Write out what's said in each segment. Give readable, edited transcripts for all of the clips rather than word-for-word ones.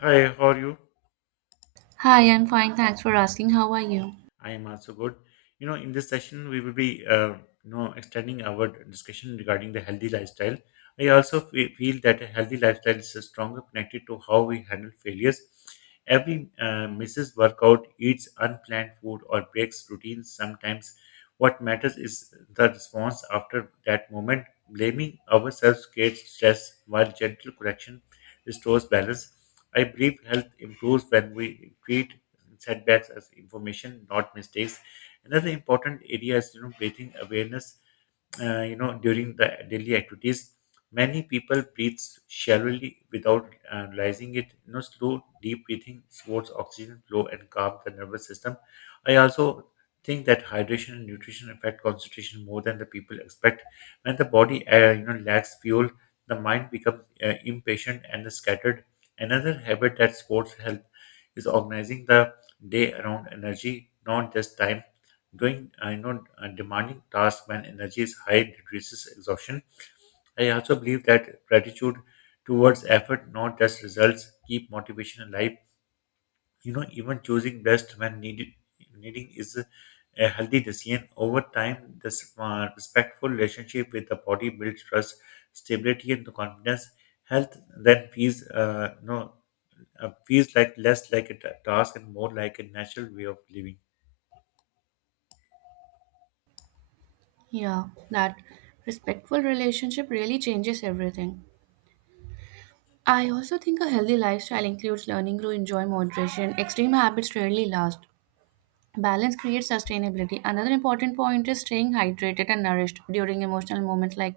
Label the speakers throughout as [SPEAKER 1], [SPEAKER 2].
[SPEAKER 1] Hi, how are you?
[SPEAKER 2] Hi, I'm fine. Thanks for asking. How are you?
[SPEAKER 1] I am also good. In this session, we will be extending our discussion regarding the healthy lifestyle. I also feel that a healthy lifestyle is stronger connected to how we handle failures. Every misses workout, eats unplanned food, or breaks routines sometimes. What matters is the response after that moment. Blaming ourselves creates stress, while gentle correction restores balance. I believe health improves when we treat setbacks as information, not mistakes. Another important area is breathing awareness during the daily activities. Many people breathe shallowly without realizing it. Slow deep breathing supports oxygen flow and calm the nervous system. I also think that hydration and nutrition affect concentration more than the people expect. When the body lacks fuel, the mind becomes impatient and scattered. Another habit that sports health is organizing the day around energy, not just time. Doing I know a demanding tasks when energy is high decreases exhaustion. I also believe that gratitude towards effort, not just results, keep motivation alive. Even choosing rest when needed needing is a healthy decision. Over time, this respectful relationship with the body builds trust, stability, and the confidence. Health then feels less like a task and more like a natural way of living.
[SPEAKER 2] Yeah, that respectful relationship really changes everything. I also think a healthy lifestyle includes learning to enjoy moderation. Extreme habits rarely last. Balance creates sustainability. Another important point is staying hydrated and nourished during emotional moments like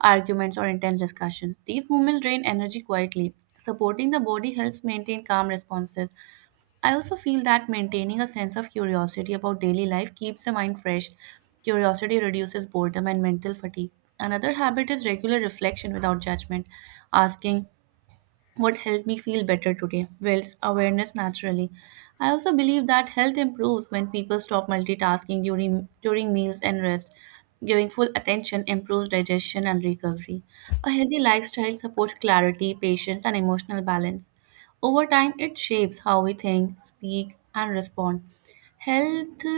[SPEAKER 2] arguments or intense discussions. These moments drain energy quietly. Supporting the body helps maintain calm responses. I also feel that maintaining a sense of curiosity about daily life keeps the mind fresh. Curiosity reduces boredom and mental fatigue. Another habit is regular reflection without judgment, asking what helped me feel better today. Well, awareness naturally. I also believe that health improves when people stop multitasking during meals and rest. Giving full attention improves digestion and recovery. A healthy lifestyle supports clarity, patience, and emotional balance. Over time, it shapes how we think, speak, and respond. Health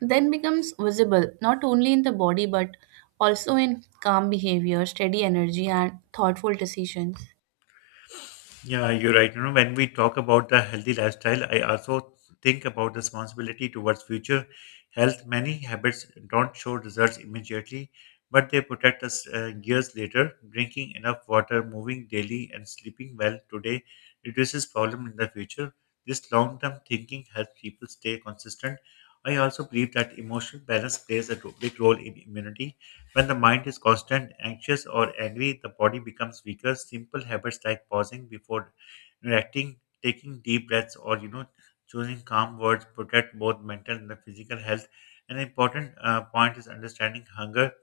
[SPEAKER 2] then becomes visible not only in the body but also in calm behavior, steady energy, and thoughtful decisions.
[SPEAKER 1] Yeah, you're right. When we talk about the healthy lifestyle, I also think about responsibility towards future health. Many habits don't show results immediately, but they protect us years later. Drinking enough water, moving daily, and sleeping well today reduces problem in the future. This long-term thinking helps people stay consistent. I also believe that emotional balance plays a big role in immunity. When the mind is constant, anxious, or angry, the body becomes weaker. Simple habits like pausing before reacting, taking deep breaths, or choosing calm words protect both mental and the physical health. An important point is understanding hunger.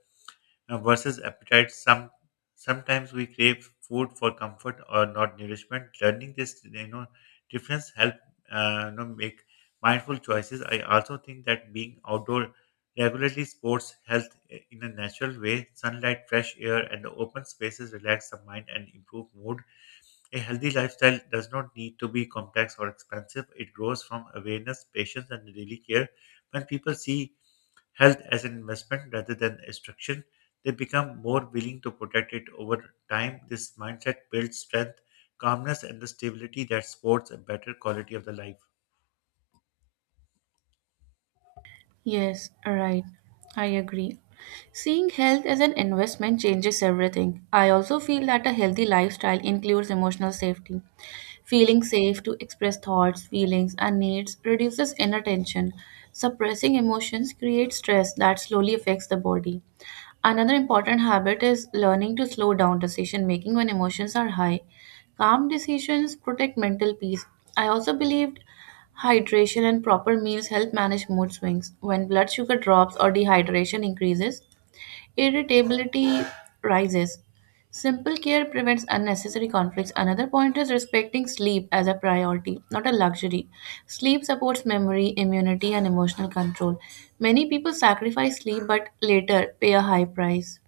[SPEAKER 1] Now, versus appetite, sometimes we crave food for comfort or not nourishment. Learning this difference help make mindful choices. I also think that being outdoor regularly sports health in a natural way. Sunlight, fresh air, and the open spaces relax the mind and improve mood. A healthy lifestyle does not need to be complex or expensive. It grows from awareness, patience, and daily care. When people see health as an investment rather than a restriction, they become more willing to protect it over time. This mindset builds strength, calmness, and the stability that supports a better quality of the life.
[SPEAKER 2] Yes, right. I agree. Seeing health as an investment changes everything. I also feel that a healthy lifestyle includes emotional safety. Feeling safe to express thoughts, feelings, and needs reduces inner tension. Suppressing emotions creates stress that slowly affects the body. Another important habit is learning to slow down decision making when emotions are high. Calm decisions protect mental peace. I also believed hydration and proper meals help manage mood swings. When blood sugar drops or dehydration increases, irritability rises. Simple care prevents unnecessary conflicts. Another point is respecting sleep as a priority, not a luxury. Sleep supports memory, immunity, and emotional control. Many people sacrifice sleep but later pay a high price.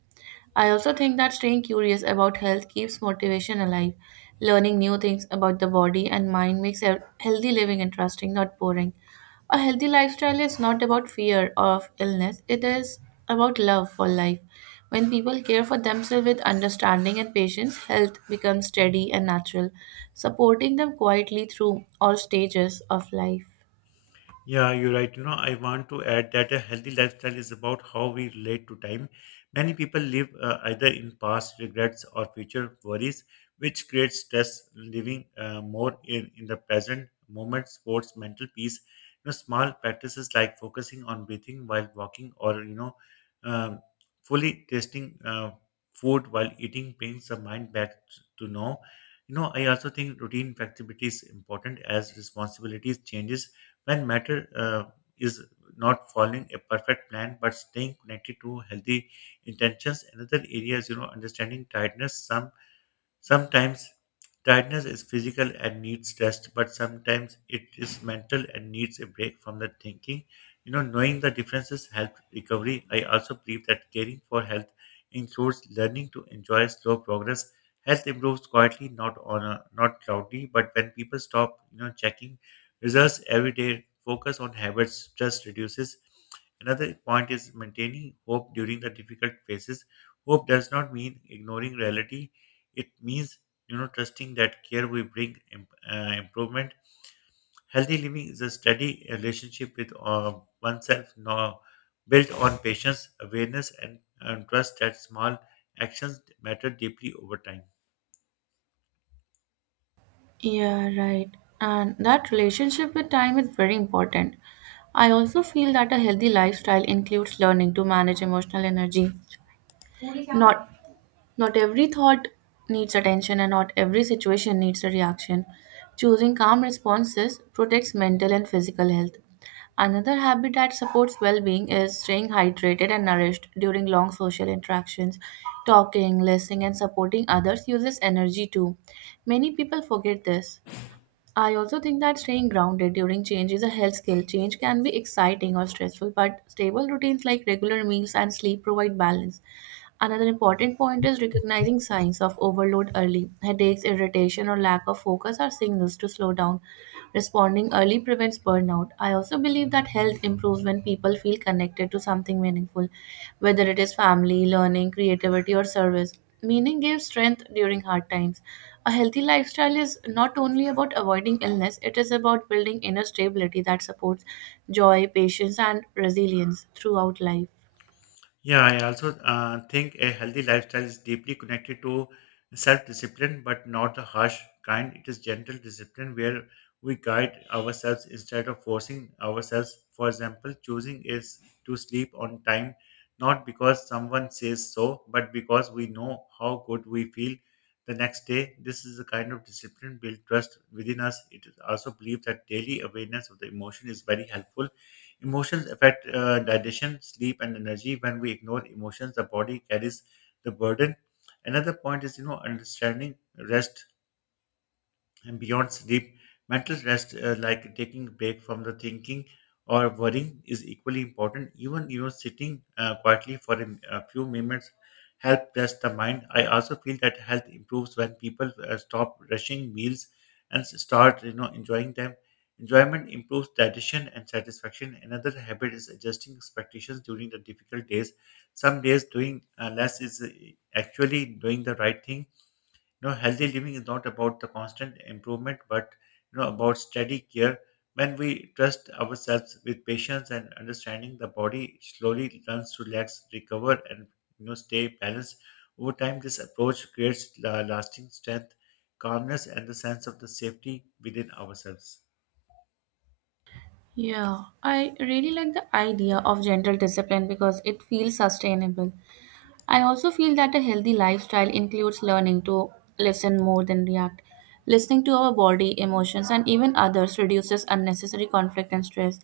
[SPEAKER 2] I also think that staying curious about health keeps motivation alive. Learning new things about the body and mind makes a healthy living interesting, not boring. A healthy lifestyle is not about fear of illness, it is about love for life. When people care for themselves with understanding and patience, health becomes steady and natural, supporting them quietly through all stages of life.
[SPEAKER 1] Yeah, you're right. I want to add that a healthy lifestyle is about how we relate to time. Many people live either in past regrets or future worries, which creates stress. Living more in the present moment sports mental peace. Small practices like focusing on breathing while walking or, um, fully tasting food while eating brings the mind back to know. I also think routine flexibility is important as responsibilities changes when matter is not following a perfect plan but staying connected to healthy intentions. Another area is understanding tiredness. Sometimes tiredness is physical and needs rest, but sometimes it is mental and needs a break from the thinking. Knowing the differences help recovery. I also believe that caring for health includes learning to enjoy slow progress. Health improves quietly, not on a, not loudly, but when people stop, checking results every day, focus on habits, stress reduces. Another point is maintaining hope during the difficult phases. Hope does not mean ignoring reality, it means, trusting that care we bring improvement. Healthy living is a steady relationship with oneself, no, built on patience, awareness, and trust that small actions matter deeply over time.
[SPEAKER 2] Yeah, right. And that relationship with time is very important. I also feel that a healthy lifestyle includes learning to manage emotional energy. Not not every thought needs attention and not every situation needs a reaction. Choosing calm responses protects mental and physical health. Another habit that supports well-being is staying hydrated and nourished during long social interactions. Talking, listening, and supporting others uses energy too. Many people forget this. I also think that staying grounded during change is a health skill. Change can be exciting or stressful, but stable routines like regular meals and sleep provide balance. Another important point is recognizing signs of overload early. Headaches, irritation, or lack of focus are signals to slow down. Responding early prevents burnout. I also believe that health improves when people feel connected to something meaningful, whether it is family, learning, creativity, or service. Meaning gives strength during hard times. A healthy lifestyle is not only about avoiding illness, it is about building inner stability that supports joy, patience, and resilience throughout life.
[SPEAKER 1] Yeah, I also think a healthy lifestyle is deeply connected to self discipline, but not the harsh kind. It is gentle discipline where we guide ourselves instead of forcing ourselves. For example, choosing is to sleep on time, not because someone says so, but because we know how good we feel the next day. This is the kind of discipline build trust within us. It is also believed that daily awareness of the emotion is very helpful. Emotions affect digestion, sleep, and energy. When we ignore emotions, the body carries the burden. Another point is understanding rest and beyond sleep, mental rest, like taking a break from the thinking or worrying, is equally important. Even sitting quietly for a few moments help rest the mind. I also feel that health improves when people stop rushing meals and start enjoying them. Enjoyment improves digestion and satisfaction. Another habit is adjusting expectations during the difficult days. Some days doing less is actually doing the right thing. Healthy living is not about the constant improvement but about steady care. When we trust ourselves with patience and understanding, the body slowly learns to relax, recover, and stay balanced. Over time, this approach creates lasting strength, calmness, and the sense of the safety within ourselves.
[SPEAKER 2] Yeah, I really like the idea of gentle discipline because it feels sustainable. I also feel that a healthy lifestyle includes learning to listen more than react. Listening to our body, emotions, and even others reduces unnecessary conflict and stress.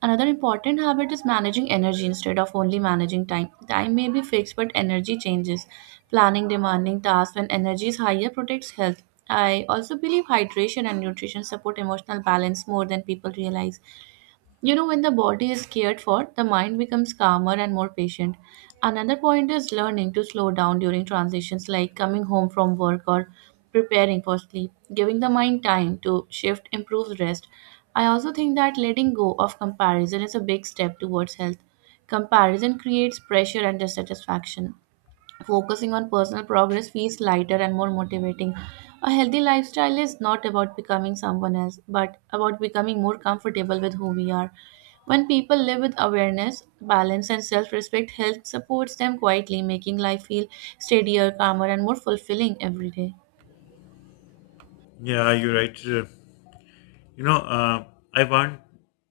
[SPEAKER 2] Another important habit is managing energy instead of only managing time. Time may be fixed, but energy changes. Planning demanding tasks when energy is higher protects health. I also believe hydration and nutrition support emotional balance more than people realize. You know, when the body is cared for, the mind becomes calmer and more patient. Another point is learning to slow down during transitions, like coming home from work or preparing for sleep. Giving the mind time to shift improves rest. I also think that letting go of comparison is a big step towards health. Comparison creates pressure and dissatisfaction. Focusing on personal progress feels lighter and more motivating. A healthy lifestyle is not about becoming someone else, but about becoming more comfortable with who we are. When people live with awareness, balance, and self respect, health supports them quietly, making life feel steadier, calmer, and more fulfilling every day.
[SPEAKER 1] Yeah, you're right. You know, uh, I want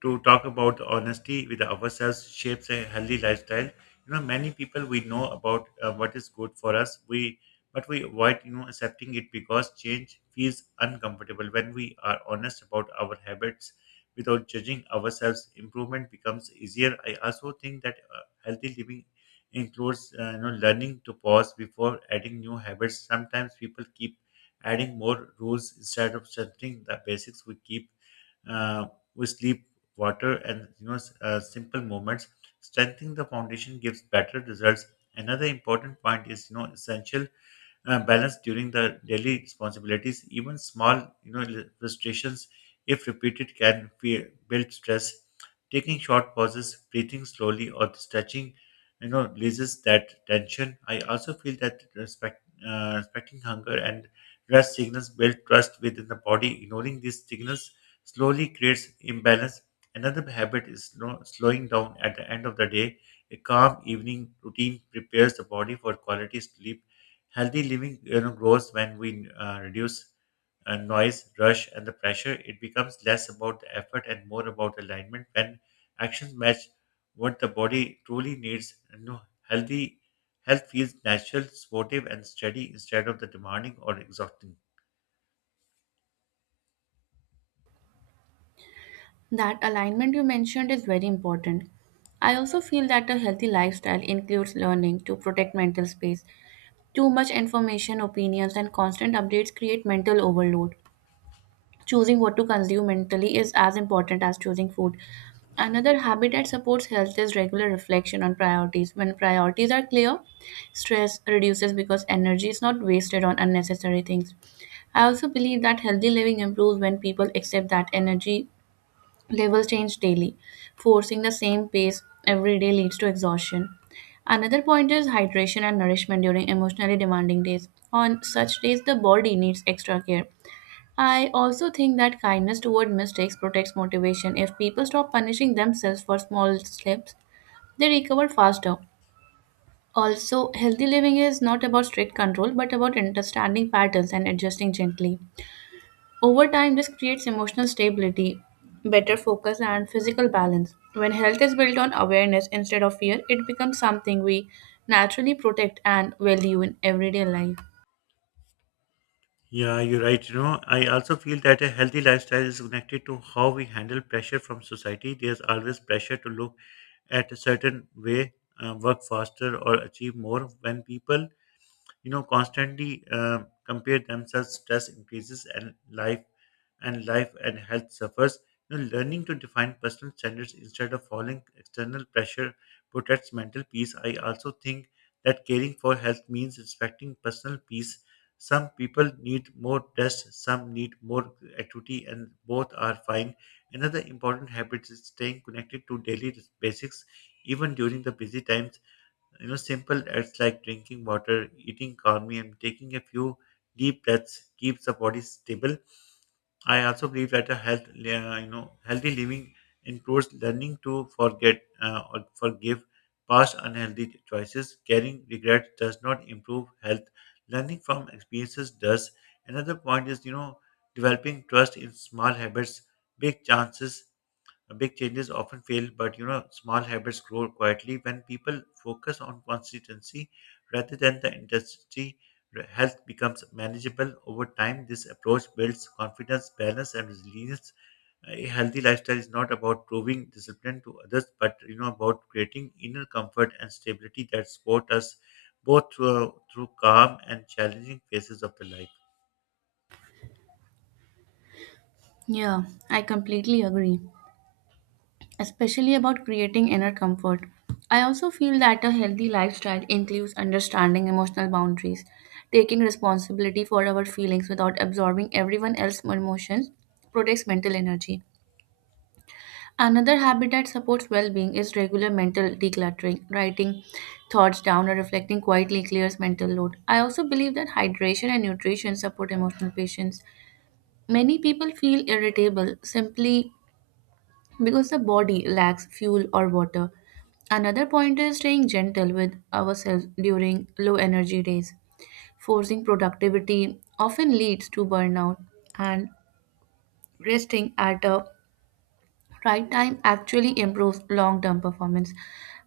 [SPEAKER 1] to talk about the honesty with ourselves shapes a healthy lifestyle. Many people we know about what is good for us, we but we avoid accepting it because change feels uncomfortable. When we are honest about our habits without judging ourselves, improvement becomes easier. I also think that healthy living includes learning to pause before adding new habits. Sometimes people keep adding more rules instead of strengthening the basics we keep uh, with sleep, water, and simple movements. Strengthening the foundation gives better results. Another important point is essential balance during the daily responsibilities. Even small frustrations, if repeated, can build stress. Taking short pauses, breathing slowly, or stretching, releases that tension. I also feel that respecting hunger and rest signals build trust within the body. Ignoring these signals slowly creates imbalance. Another habit is slowing down at the end of the day. A calm evening routine prepares the body for quality sleep. Healthy living grows when we reduce noise, rush, and the pressure. It becomes less about the effort and more about alignment. When actions match what the body truly needs, healthy health feels natural, supportive, and steady instead of the demanding or exhausting.
[SPEAKER 2] That alignment you mentioned is very important. I also feel that a healthy lifestyle includes learning to protect mental space. Too much information, opinions, and constant updates create mental overload. Choosing what to consume mentally is as important as choosing food. Another habit that supports health is regular reflection on priorities. When priorities are clear, stress reduces because energy is not wasted on unnecessary things. I also believe that healthy living improves when people accept that energy levels change daily. Forcing the same pace every day leads to exhaustion. Another point is hydration and nourishment during emotionally demanding days. On such days, the body needs extra care. I also think that kindness toward mistakes protects motivation. If people stop punishing themselves for small slips, they recover faster. Also, healthy living is not about strict control but about understanding patterns and adjusting gently. Over time, this creates emotional stability, better focus, and physical balance. When health is built on awareness instead of fear, it becomes something we naturally protect and value in everyday life.
[SPEAKER 1] Yeah, you're right. I also feel that a healthy lifestyle is connected to how we handle pressure from society. There's always pressure to look at a certain way, work faster, or achieve more. When people constantly compare themselves, stress increases and life and health suffers. Learning to define personal standards instead of following external pressure protects mental peace. I also think that caring for health means respecting personal peace. Some people need more rest, some need more activity, and both are fine. Another important habit is staying connected to daily basics, even during the busy times. Simple acts like drinking water, eating calmly, and taking a few deep breaths keeps the body stable. I also believe that a healthy living includes learning to forget or forgive past unhealthy choices. Carrying regret does not improve health. Learning from experiences does. Another point is developing trust in small habits, big chances, Big changes often fail, but small habits grow quietly when people focus on consistency rather than the intensity. Health becomes manageable over time. This approach builds confidence, balance, and resilience. A healthy lifestyle is not about proving discipline to others, but about creating inner comfort and stability that support us both through calm and challenging phases of the life.
[SPEAKER 2] Yeah, I completely agree, especially about creating inner comfort. I also feel that a healthy lifestyle includes understanding emotional boundaries, taking responsibility for our feelings without absorbing everyone else's emotions protects mental energy. Another habit that supports well-being is regular mental decluttering. Writing thoughts down or reflecting quietly clears mental load. I also believe that hydration and nutrition support emotional patience. Many people feel irritable simply because the body lacks fuel or water. Another point is staying gentle with ourselves during low energy days. Forcing productivity often leads to burnout, and resting at a right time actually improves long term performance.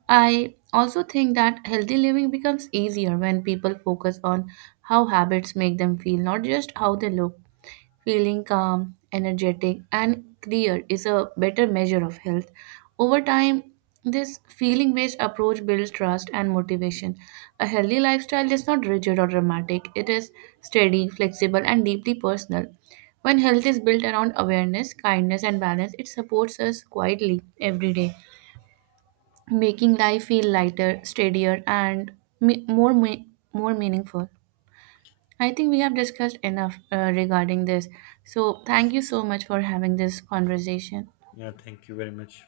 [SPEAKER 2] I also think that healthy living becomes easier when people focus on how habits make them feel, not just how they look. Feeling calm, energetic, and clear is a better measure of health. Over time, this feeling based approach builds trust and motivation. A healthy lifestyle is not rigid or dramatic, it is steady, flexible, and deeply personal. When health is built around awareness, kindness, and balance, it supports us quietly every day, making life feel lighter, steadier, and me- more me- more meaningful. I think we have discussed enough regarding this. So, thank you so much for having this conversation.
[SPEAKER 1] Yeah, thank you very much.